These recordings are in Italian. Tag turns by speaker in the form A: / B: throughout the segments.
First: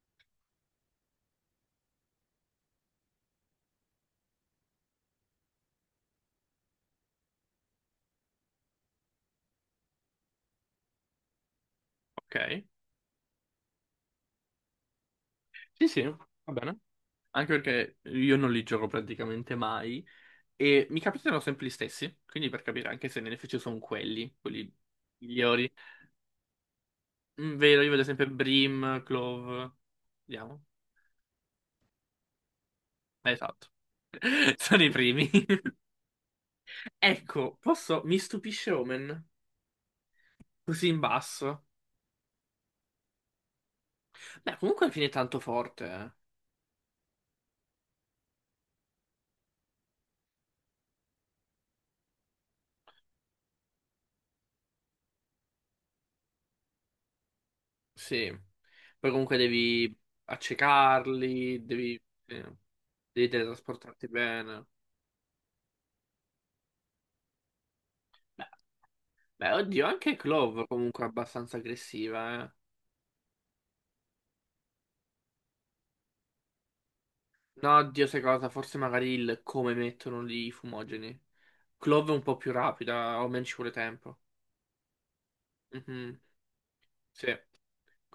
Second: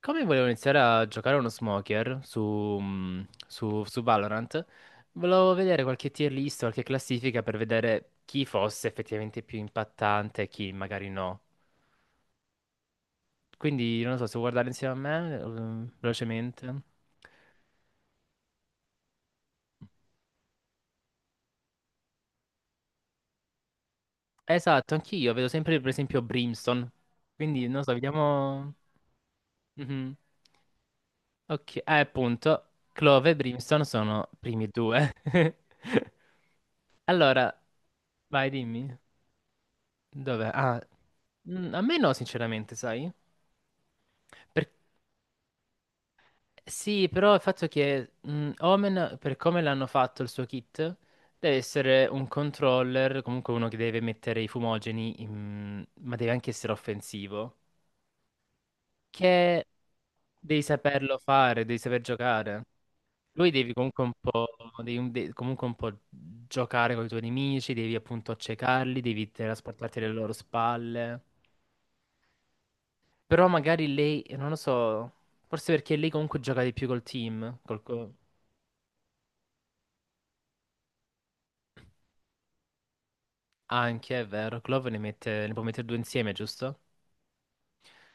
A: Come volevo iniziare a giocare a uno smoker su, mm, su Valorant, volevo vedere qualche tier list, qualche classifica per vedere chi fosse effettivamente più impattante e chi magari no.
B: Ok.
A: Quindi non lo so, se vuoi guardare insieme a me,
B: Sì, sì, va bene.
A: velocemente.
B: Anche perché io non li gioco praticamente mai e mi capitano sempre gli stessi, quindi per capire anche se NFC sono quelli
A: Esatto, anch'io vedo
B: migliori.
A: sempre per esempio Brimstone. Quindi non lo
B: Vero, io
A: so,
B: vedo sempre
A: vediamo.
B: Brim, Clove,
A: Mhm.
B: vediamo.
A: Ok, appunto, Clove e
B: Esatto.
A: Brimstone sono primi
B: Sono i
A: due.
B: primi.
A: Allora,
B: Ecco, posso... Mi
A: vai,
B: stupisce
A: dimmi.
B: Omen,
A: Dov'è?
B: così in basso.
A: A me no, sinceramente, sai?
B: Beh,
A: Per-
B: comunque alla fine è tanto forte, eh.
A: Sì, però il fatto che Omen, per come l'hanno fatto il suo kit, deve essere un controller, comunque uno che deve mettere i fumogeni, ma deve anche essere offensivo,
B: Sì. Poi comunque
A: che
B: devi
A: devi saperlo
B: accecarli,
A: fare, devi
B: devi...
A: saper
B: Sì,
A: giocare.
B: devi
A: Lui devi comunque
B: teletrasportarti
A: un po',
B: bene.
A: devi comunque un po' giocare con i tuoi nemici, devi appunto
B: Beh,
A: accecarli, devi
B: Beh, oddio,
A: trasportarti alle
B: anche
A: loro
B: Clove comunque è
A: spalle.
B: abbastanza aggressiva, eh.
A: Però magari lei, non lo so, forse perché lei comunque gioca di più col team.
B: No, oddio, sai cosa? Forse magari il come mettono lì i fumogeni. Clove è un po' più rapida, Omen ci vuole tempo.
A: Anche, è vero, Clove ne mette, ne può mettere due
B: Mhm,
A: insieme, giusto?
B: sì.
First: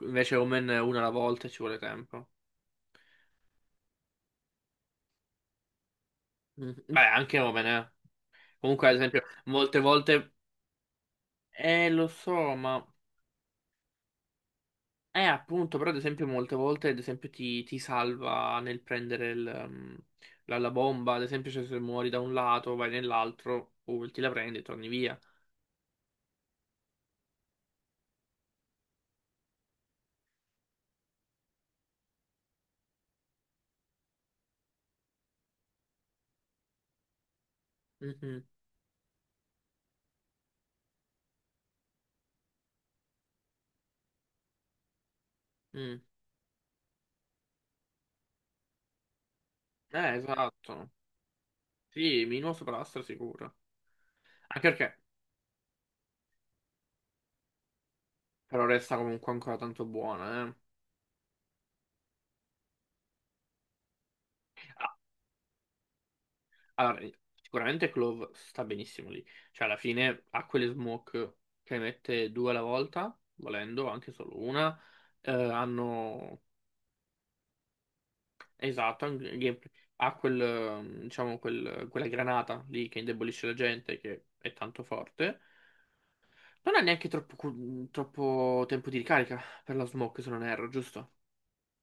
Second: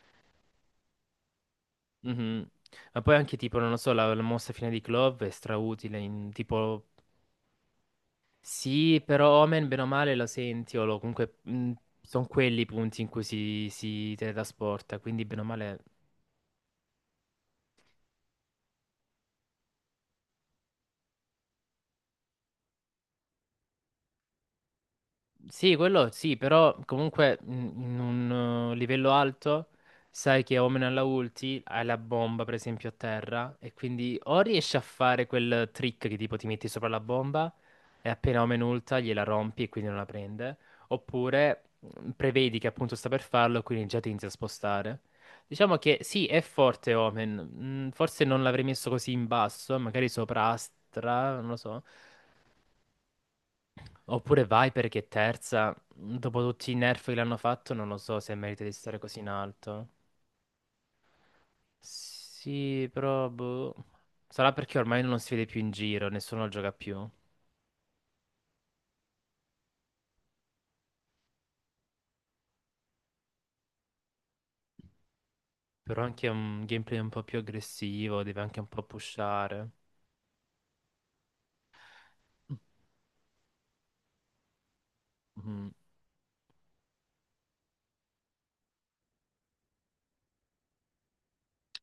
B: Invece Omen è una alla volta e ci vuole tempo.
A: Mhm. Ma poi anche tipo, non lo so, la mossa fine di Clove è strautile, in,
B: Mhm.
A: tipo,
B: Beh, anche Omen, eh. Comunque, ad
A: sì,
B: esempio,
A: però Omen
B: molte
A: bene o male lo
B: volte...
A: senti, o lo, comunque
B: Lo
A: sono
B: so,
A: quelli i
B: ma...
A: punti in cui si teletrasporta, quindi bene o
B: Appunto,
A: male.
B: però ad esempio molte volte, ad esempio, ti salva nel prendere la bomba. Ad esempio, cioè, se muori da un lato, vai nell'altro, ulti la prendi e torni via.
A: Sì, quello sì, però comunque in un livello alto sai che Omen alla ulti hai la bomba per esempio a terra e quindi o riesci a fare quel trick che tipo ti metti sopra la bomba e appena
B: Mhm.
A: Omen ulta gliela rompi e quindi non la prende, oppure prevedi che appunto sta per farlo e quindi già ti inizia a spostare. Diciamo che
B: Mm.
A: sì, è forte Omen, forse non l'avrei messo così in basso, magari sopra
B: Esatto.
A: Astra, non lo so.
B: Sì, minimo sopra la sicuro.
A: Oppure
B: Anche
A: Viper che
B: perché
A: è terza, dopo tutti i nerf che l'hanno fatto, non lo so se merita
B: però
A: di
B: resta
A: stare così in
B: comunque ancora tanto
A: alto.
B: buona, eh.
A: Sì, però boh. Sarà perché
B: Ah,
A: ormai non si vede più in giro, nessuno lo gioca più.
B: allora, sicuramente Clove sta benissimo lì. Cioè, alla fine ha quelle smoke che mette due alla volta, volendo, anche solo una.
A: Però anche
B: Hanno...
A: un gameplay un po' più aggressivo, deve anche un po'
B: Esatto, ha un
A: pushare.
B: ha diciamo, quella granata lì che indebolisce la gente, che è tanto forte.
A: Mhm.
B: Non ha neanche troppo tempo di ricarica per la smoke, se non erro, giusto?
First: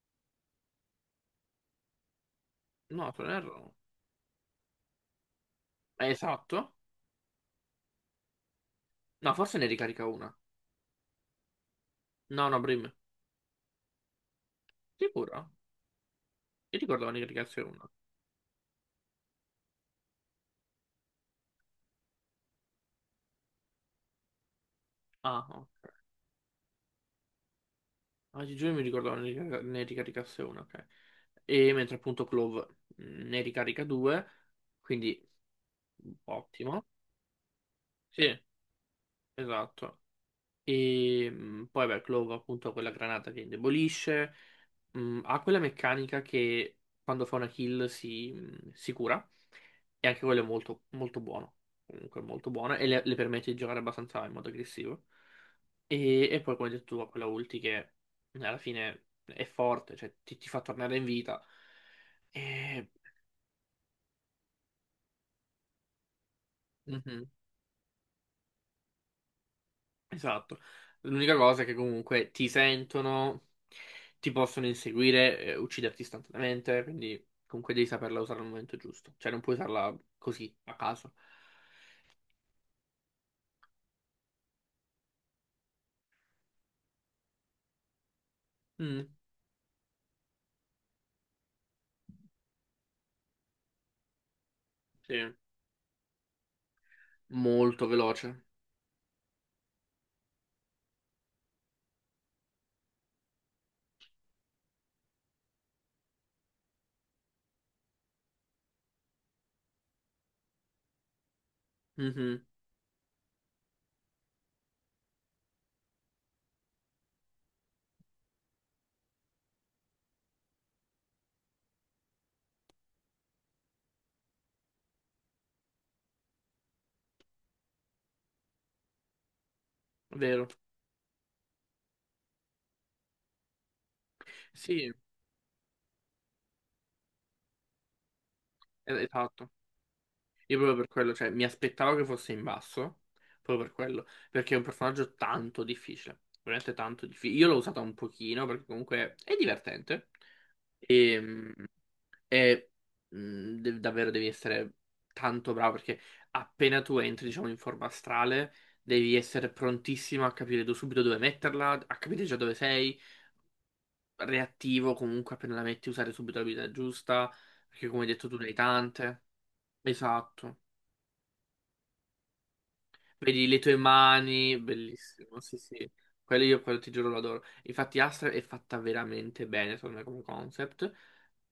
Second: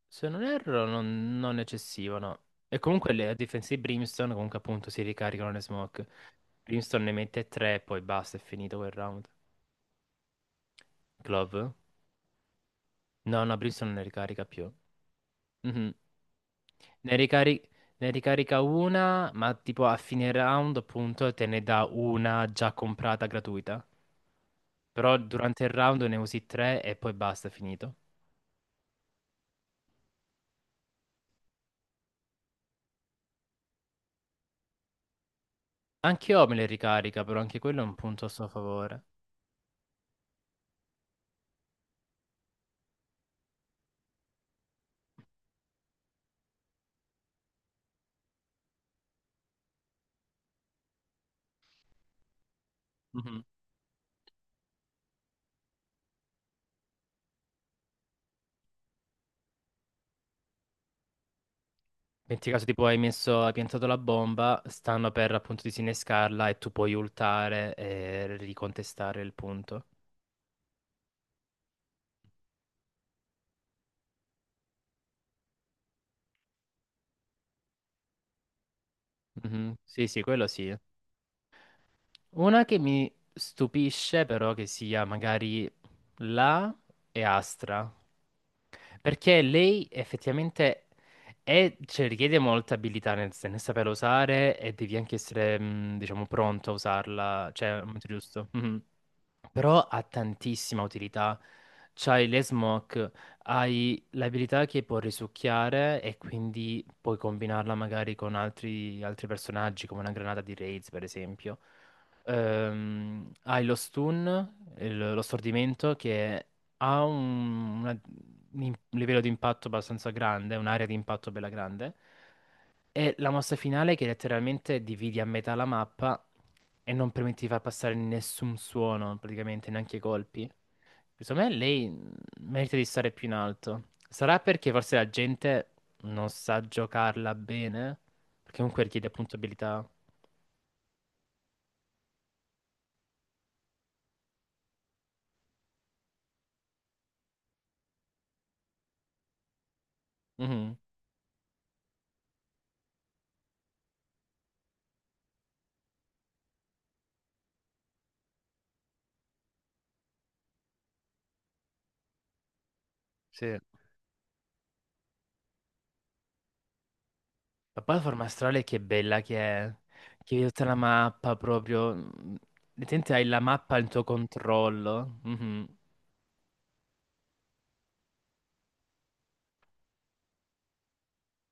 A: Se non erro, non eccessivo, no. E
B: No,
A: comunque le
B: Tonnerro
A: difense
B: no.
A: di Brimstone, comunque appunto si ricaricano le smoke.
B: Esatto.
A: Brimstone ne mette tre, poi basta, è finito quel round.
B: No, forse ne ricarica una.
A: Glove?
B: No, no, Brim.
A: No, no, Brimstone non ne ricarica più.
B: Sicuro?
A: Mhm.
B: Io ricordavo
A: Ne
B: ne
A: ricari-
B: caricasse una.
A: Ne ricarica una, ma tipo a fine round, appunto, te ne dà una già comprata gratuita. Però
B: Ah,
A: durante
B: ok.
A: il round ne usi tre e poi basta, è finito.
B: Oggi giugno mi ricordavo ne ricaricasse una, ok. E mentre appunto Clove ne ricarica due, quindi
A: Anche io me le
B: ottimo.
A: ricarica, però anche quello è un punto a
B: Sì,
A: suo favore.
B: esatto. E poi, beh, Clove appunto ha quella granata che indebolisce, ha quella meccanica che quando fa una kill si cura, e anche quello è molto, molto buono, comunque molto buono, e le
A: Mhm.
B: permette di giocare abbastanza in modo aggressivo. E poi, come hai detto tu, ha quella ulti che alla fine è forte, cioè ti fa tornare in vita.
A: Metti caso tipo
B: E...
A: hai messo, hai piantato la bomba, stanno per appunto disinnescarla e tu puoi
B: Mhm.
A: ultare e ricontestare il punto.
B: Esatto. L'unica cosa è che comunque ti sentono, ti possono inseguire, ucciderti istantaneamente, quindi comunque devi saperla usare al momento giusto. Cioè non puoi
A: Mhm.
B: usarla
A: Sì, sì, quello
B: così,
A: sì.
B: a caso.
A: Una che mi stupisce però che sia magari La e Astra.
B: Mm,
A: Perché lei effettivamente è, cioè, richiede molta abilità nel, nel saperla usare e devi anche
B: sì,
A: essere, diciamo, pronto a usarla, cioè, al
B: molto
A: momento
B: veloce.
A: giusto. Mhm. Però ha tantissima utilità. C'hai le smoke, hai l'abilità che può risucchiare e quindi puoi combinarla magari con altri, altri personaggi, come una granata di raids, per esempio.
B: Mhm,
A: Hai lo stun, lo stordimento, che ha un, una- un im- livello di impatto abbastanza grande, un'area di impatto bella grande. È la mossa finale che letteralmente dividi a metà la mappa e non permette di far passare nessun suono, praticamente, neanche i
B: vero.
A: colpi. Secondo me lei merita di stare più in alto. Sarà perché
B: Sì,
A: forse la gente non sa giocarla bene, perché comunque richiede appunto
B: esatto.
A: abilità.
B: Io proprio per quello, cioè mi aspettavo che fosse in basso, proprio per quello, perché è un personaggio tanto difficile, veramente tanto difficile. Io l'ho usata un pochino perché comunque è divertente.
A: Mhm,
B: Ehm, E davvero devi essere tanto bravo perché appena tu entri, diciamo, in forma astrale, devi essere prontissimo a capire subito dove metterla, a capire già dove sei,
A: sì.
B: reattivo comunque appena la metti, usare subito l'abilità giusta,
A: Ma
B: perché
A: poi la
B: come hai
A: forma
B: detto tu ne hai
A: astrale che bella
B: tante.
A: che è, che vedi
B: Esatto.
A: tutta la mappa proprio. Letteralmente hai la
B: Vedi le
A: mappa
B: tue
A: al tuo
B: mani,
A: controllo.
B: bellissimo, sì
A: Mhm,
B: sì. Quello io, quello ti giuro, lo adoro. Infatti Astra è fatta veramente bene, secondo me, come concept.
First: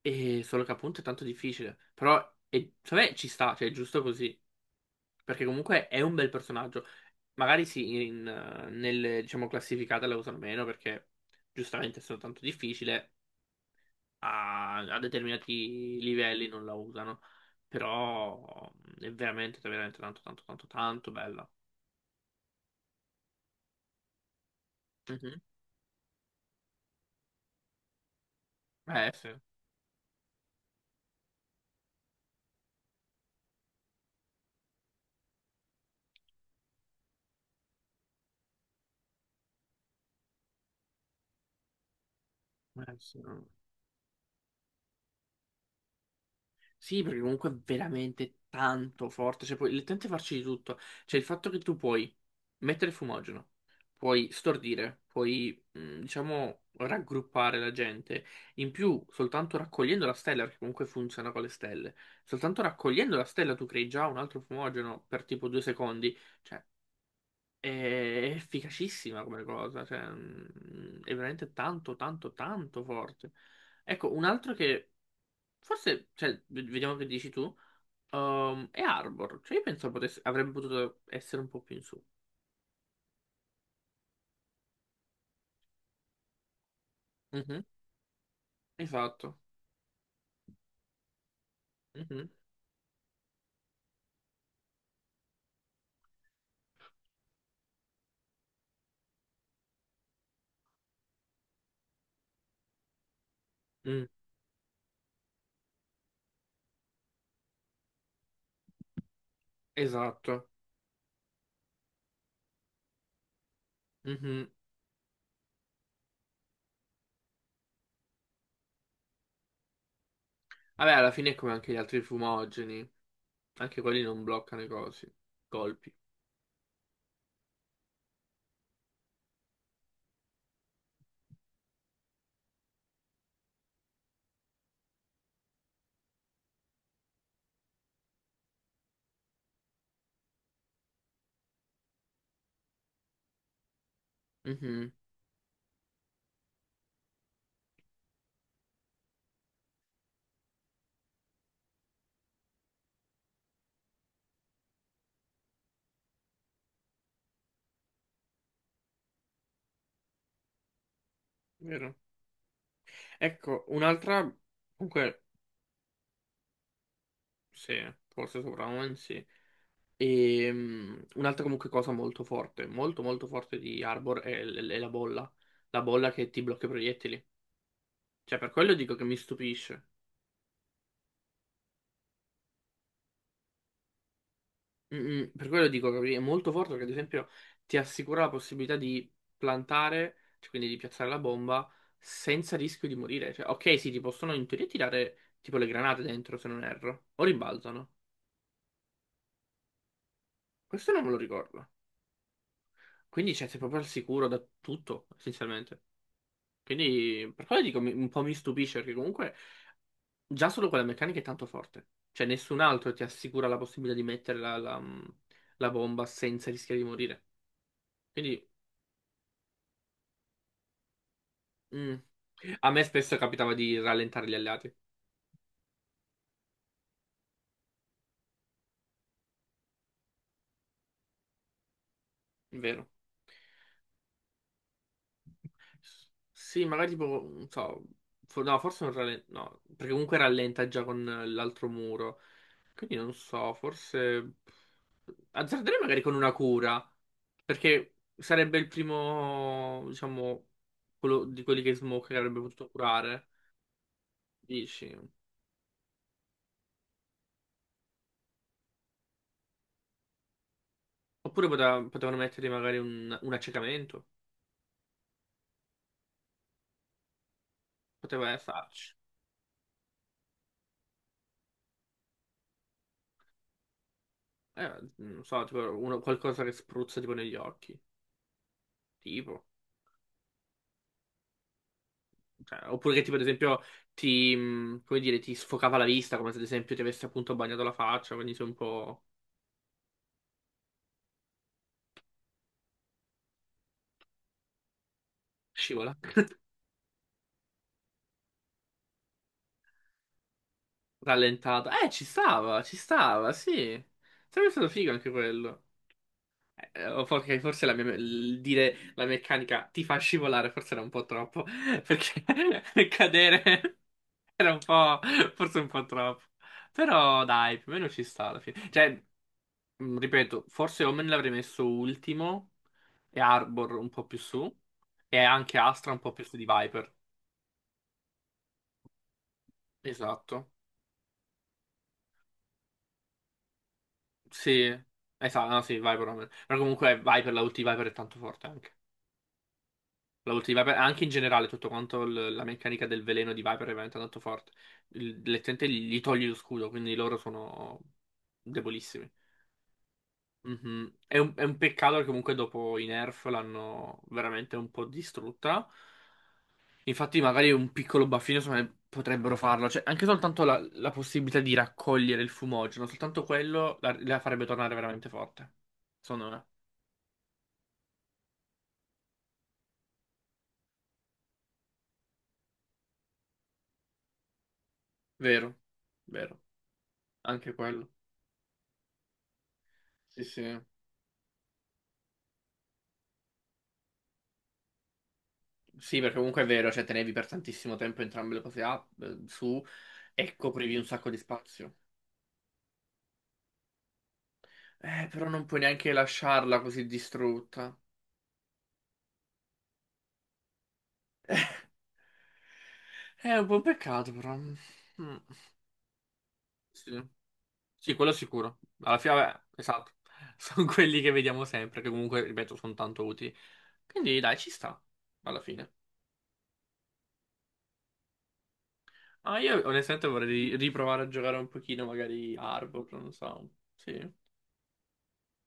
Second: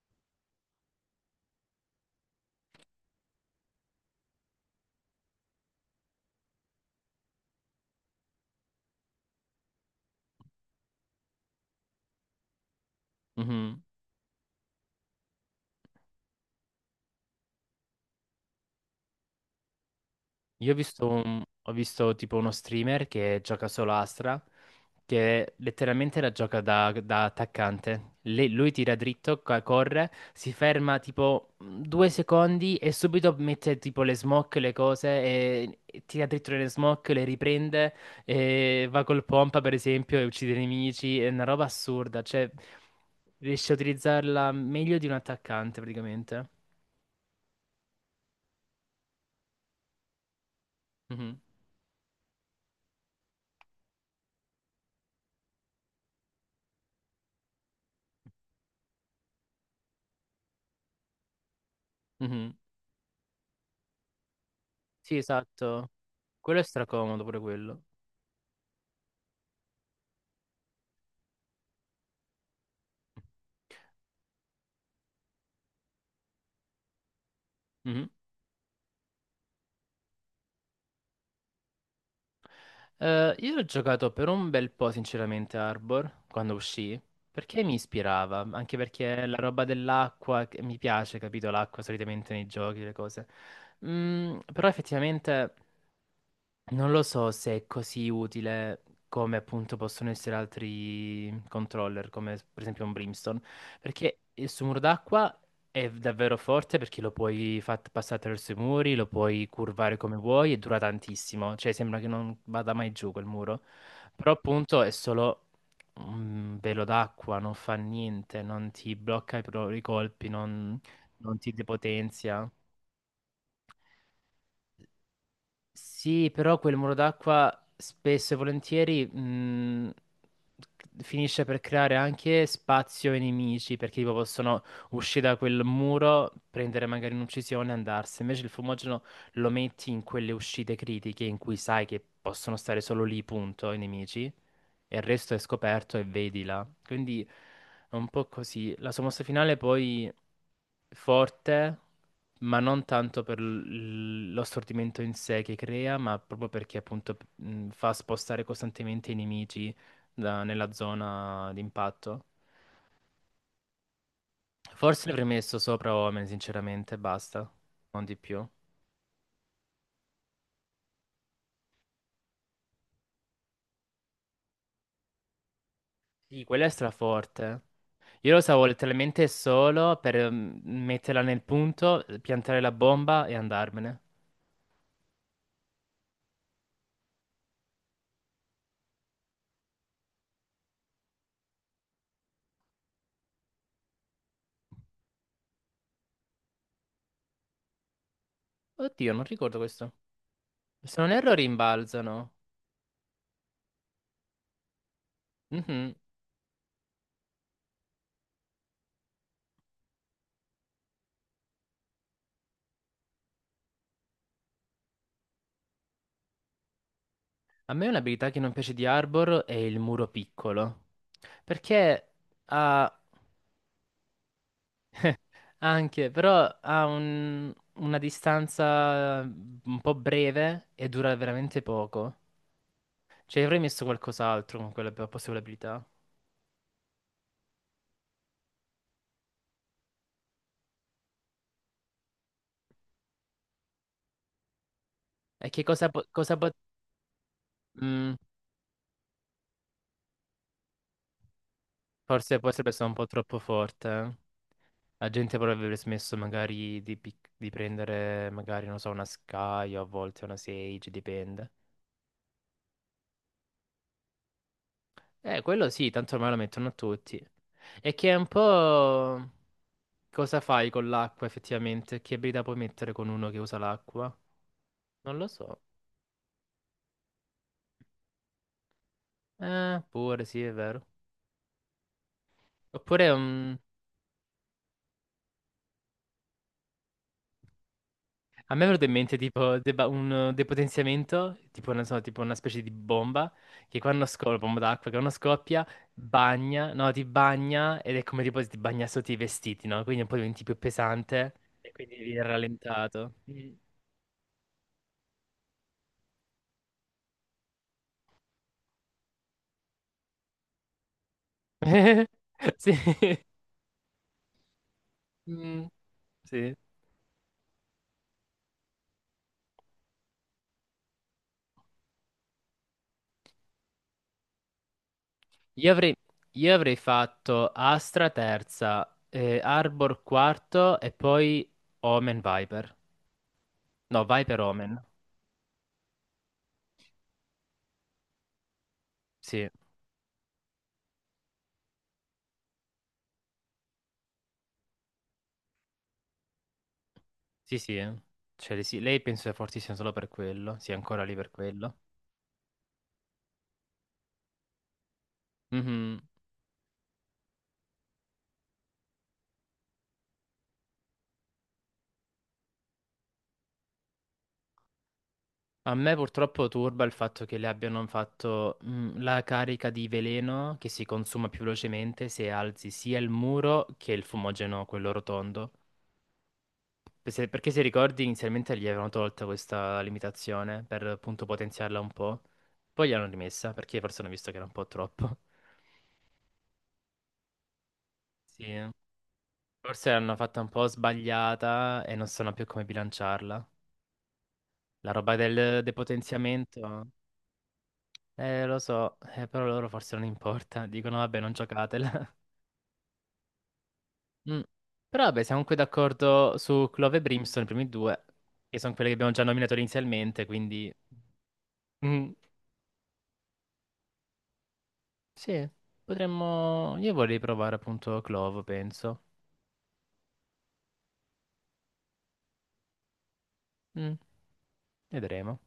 B: E solo che appunto è tanto difficile. Però, secondo me ci sta, cioè è giusto così. Perché comunque è un bel personaggio. Magari sì, nelle, diciamo, classificate la usano meno perché giustamente sono tanto difficile,
A: mhm.
B: a determinati livelli non la usano. Però è veramente, veramente tanto, tanto, tanto,
A: Io ho visto,
B: tanto bella.
A: ho visto tipo uno streamer che gioca solo Astra,
B: Mhm.
A: che letteralmente la gioca da, da attaccante. Lui tira
B: Eh sì,
A: dritto,
B: eh
A: corre, si ferma tipo 2 secondi e subito mette tipo le smoke, le cose, e tira dritto le smoke, le riprende, e va col pompa per esempio e uccide i nemici. È una roba assurda, cioè
B: sì. No.
A: riesce a utilizzarla meglio di un attaccante praticamente.
B: Sì, perché comunque è veramente tanto forte, cioè puoi letteralmente farci di tutto. Cioè il
A: Mhm.
B: fatto che tu puoi mettere fumogeno, puoi stordire, diciamo, raggruppare la gente. In più, soltanto raccogliendo la stella, perché comunque funziona con le stelle,
A: Mhm.
B: soltanto raccogliendo la stella tu crei già un altro fumogeno
A: Sì,
B: per tipo due
A: esatto.
B: secondi.
A: Quello è
B: Cioè,
A: stracomodo pure
B: è
A: quello.
B: efficacissima come cosa, è veramente tanto, tanto, tanto forte. Ecco, un altro che... Forse, cioè, vediamo che dici tu.
A: Mhm.
B: E Arbor, cioè io penso avrebbe potuto essere un po' più in su.
A: Io ho giocato per un bel po', sinceramente, Arbor, quando uscì, perché
B: Mhm,
A: mi ispirava, anche perché la
B: esatto.
A: roba dell'acqua, che mi piace, capito, l'acqua
B: Mhm,
A: solitamente nei giochi, le cose. Mm, però effettivamente non lo so se è così utile come appunto possono essere altri controller, come per esempio un Brimstone,
B: mm,
A: perché il suo muro d'acqua è davvero forte perché lo puoi far passare attraverso i muri, lo puoi curvare come
B: esatto.
A: vuoi e dura tantissimo, cioè sembra che non vada mai giù quel muro. Però
B: Mhm.
A: appunto è solo un velo d'acqua, non fa niente, non ti blocca i colpi, non,
B: Vabbè, alla fine è
A: non ti
B: come anche gli altri
A: depotenzia.
B: fumogeni, anche quelli non bloccano i colpi.
A: Sì, però quel muro d'acqua spesso e volentieri finisce per creare anche spazio ai nemici, perché tipo possono uscire da quel muro, prendere magari un'uccisione e andarsene. Invece il fumogeno lo metti in quelle uscite critiche in cui sai che possono stare solo lì, punto, i nemici
B: Mhm,
A: e il resto è scoperto e vedi là. Quindi è un po' così. La sua mossa finale poi forte, ma non tanto per lo stordimento in sé che crea, ma proprio perché appunto fa spostare costantemente i nemici nella zona
B: vero.
A: d'impatto.
B: Ecco, un'altra,
A: Forse ne
B: comunque,
A: avrei messo sopra Omen, sinceramente, basta,
B: sì,
A: non di più.
B: forse sopravvento, sì. Un'altra comunque cosa molto forte, molto molto forte di Arbor è la bolla. La bolla che ti
A: Sì, quella
B: blocca
A: è
B: i proiettili.
A: straforte. Io lo
B: Cioè, per
A: usavo
B: quello dico che mi
A: letteralmente
B: stupisce.
A: solo per metterla nel punto, piantare la bomba e andarmene.
B: Per quello dico che è molto forte perché ad esempio ti assicura la possibilità di plantare, cioè quindi di piazzare la bomba senza rischio di morire. Cioè, ok, sì, ti possono in teoria tirare tipo le granate dentro, se non erro, o rimbalzano.
A: Oddio, non ricordo questo.
B: Questo
A: Se
B: non me
A: non
B: lo
A: erro
B: ricordo.
A: rimbalzano.
B: Quindi cioè, sei proprio al sicuro da tutto, essenzialmente.
A: Mhm.
B: Quindi per quello dico un po' mi stupisce perché comunque già solo quella meccanica è tanto forte. Cioè nessun altro ti assicura la possibilità di mettere la bomba senza rischiare di morire.
A: A me un'abilità che
B: Quindi
A: non piace di Arbor è il muro piccolo.
B: mm.
A: Perché
B: A me
A: ha
B: spesso capitava di rallentare gli alleati,
A: anche, però ha una distanza un po' breve e dura veramente poco.
B: vero?
A: Cioè avrei messo qualcos'altro con quella possibile abilità.
B: Sì, magari tipo, non so, no, forse non rallenta, no, perché comunque rallenta già con l'altro muro. Quindi non so, forse
A: E che
B: azzarderei magari con una
A: cosa po-
B: cura, perché
A: mm,
B: sarebbe il primo, diciamo, quello di quelli che Smoke che
A: Forse
B: avrebbe
A: potrebbe
B: potuto
A: essere un po'
B: curare,
A: troppo forte, eh.
B: dici?
A: La gente potrebbe smesso magari di, di prendere, magari, non so, una Sky o a volte una Sage,
B: Oppure
A: dipende.
B: potevano mettere magari un accecamento,
A: Quello sì, tanto ormai lo mettono a tutti. E che è un
B: poteva starci.
A: po' cosa fai con l'acqua effettivamente? Che abilità puoi mettere con uno che usa l'acqua? Non
B: Non
A: lo
B: so, tipo
A: so.
B: qualcosa che spruzza tipo negli occhi, tipo.
A: Pure sì, è vero.
B: Cioè, oppure che
A: Oppure
B: tipo ad esempio come dire, ti sfocava la vista, come se ad esempio ti avesse appunto bagnato la faccia, quindi sei
A: a
B: un
A: me è venuto in
B: po'
A: mente tipo deba- un depotenziamento, tipo, non so, tipo una specie di bomba, bomba d'acqua, che quando scoppia,
B: scivola,
A: bagna, no, ti bagna ed è come tipo se ti bagna sotto i vestiti, no? Quindi un po' diventi più pesante
B: rallentato.
A: e quindi viene
B: Ci
A: rallentato.
B: stava,
A: Mm.
B: sì. Sarebbe stato figo anche quello. O forse il dire la meccanica ti fa scivolare, forse era un po' troppo, perché
A: Sì.
B: cadere era un po', forse
A: Mm,
B: un po' troppo.
A: sì.
B: Però dai, più o meno ci sta alla fine. Cioè, ripeto, forse Omen l'avrei messo ultimo e Arbor un po' più su e anche
A: Io
B: Astra
A: avrei,
B: un po' più su di
A: io avrei
B: Viper.
A: fatto Astra terza, Arbor
B: Esatto.
A: quarto e poi Omen Viper. No, Viper
B: Sì,
A: Omen.
B: esatto, no, sì, Viper Omen. Però comunque Viper, la ulti di Viper è tanto forte anche.
A: Sì.
B: La ulti di Viper, anche in generale tutto quanto la meccanica del veleno di Viper è veramente tanto forte. Letteralmente gli togli lo scudo, quindi loro
A: Sì, sì,
B: sono
A: eh. Cioè, sì, lei
B: debolissimi.
A: penso sia fortissima solo per quello, sia
B: Mhm.
A: ancora lì
B: È
A: per
B: un, è un
A: quello.
B: peccato che comunque dopo i nerf l'hanno veramente un po' distrutta.
A: Mhm.
B: Infatti, magari un piccolo baffino secondo me, potrebbero farlo. Cioè, anche soltanto la possibilità di raccogliere il fumogeno, soltanto quello la farebbe tornare veramente forte.
A: A me
B: Secondo me.
A: purtroppo turba il fatto che le abbiano fatto la carica di veleno che si consuma più velocemente se alzi sia il muro che il fumogeno, quello rotondo.
B: Vero, vero.
A: Perché
B: Anche
A: se
B: quello.
A: ricordi inizialmente gli avevano tolta questa
B: Sì, sì.
A: limitazione per appunto potenziarla un po', poi gliel'hanno rimessa perché forse hanno visto che era un po' troppo.
B: Sì, perché comunque è vero, cioè tenevi per tantissimo tempo entrambe le
A: Sì,
B: cose
A: eh,
B: su
A: forse l'hanno
B: e
A: fatta un po'
B: coprivi un sacco di spazio.
A: sbagliata e non sanno più come bilanciarla. La roba
B: Però non puoi
A: del
B: neanche lasciarla così
A: depotenziamento?
B: distrutta.
A: Lo so, però loro forse non importa. Dicono, vabbè, non giocatela.
B: È un po' un peccato, però.
A: Mm. Però
B: Mm,
A: vabbè, siamo qui d'accordo su Clove e
B: sì.
A: Brimstone, i primi
B: Sì,
A: due,
B: quello
A: che
B: sicuro.
A: sono quelli che
B: Alla
A: abbiamo
B: fine,
A: già
B: vabbè,
A: nominato
B: esatto.
A: inizialmente,
B: Sono
A: quindi.
B: quelli che vediamo sempre, che
A: Mm.
B: comunque, ripeto, sono tanto utili. Quindi, dai, ci sta. Alla
A: Sì,
B: fine.
A: potremmo. Io vorrei provare appunto Clove, penso.
B: Ah, io onestamente vorrei riprovare a giocare un pochino, magari Arbor, non so.
A: Mm,
B: Sì.
A: vedremo.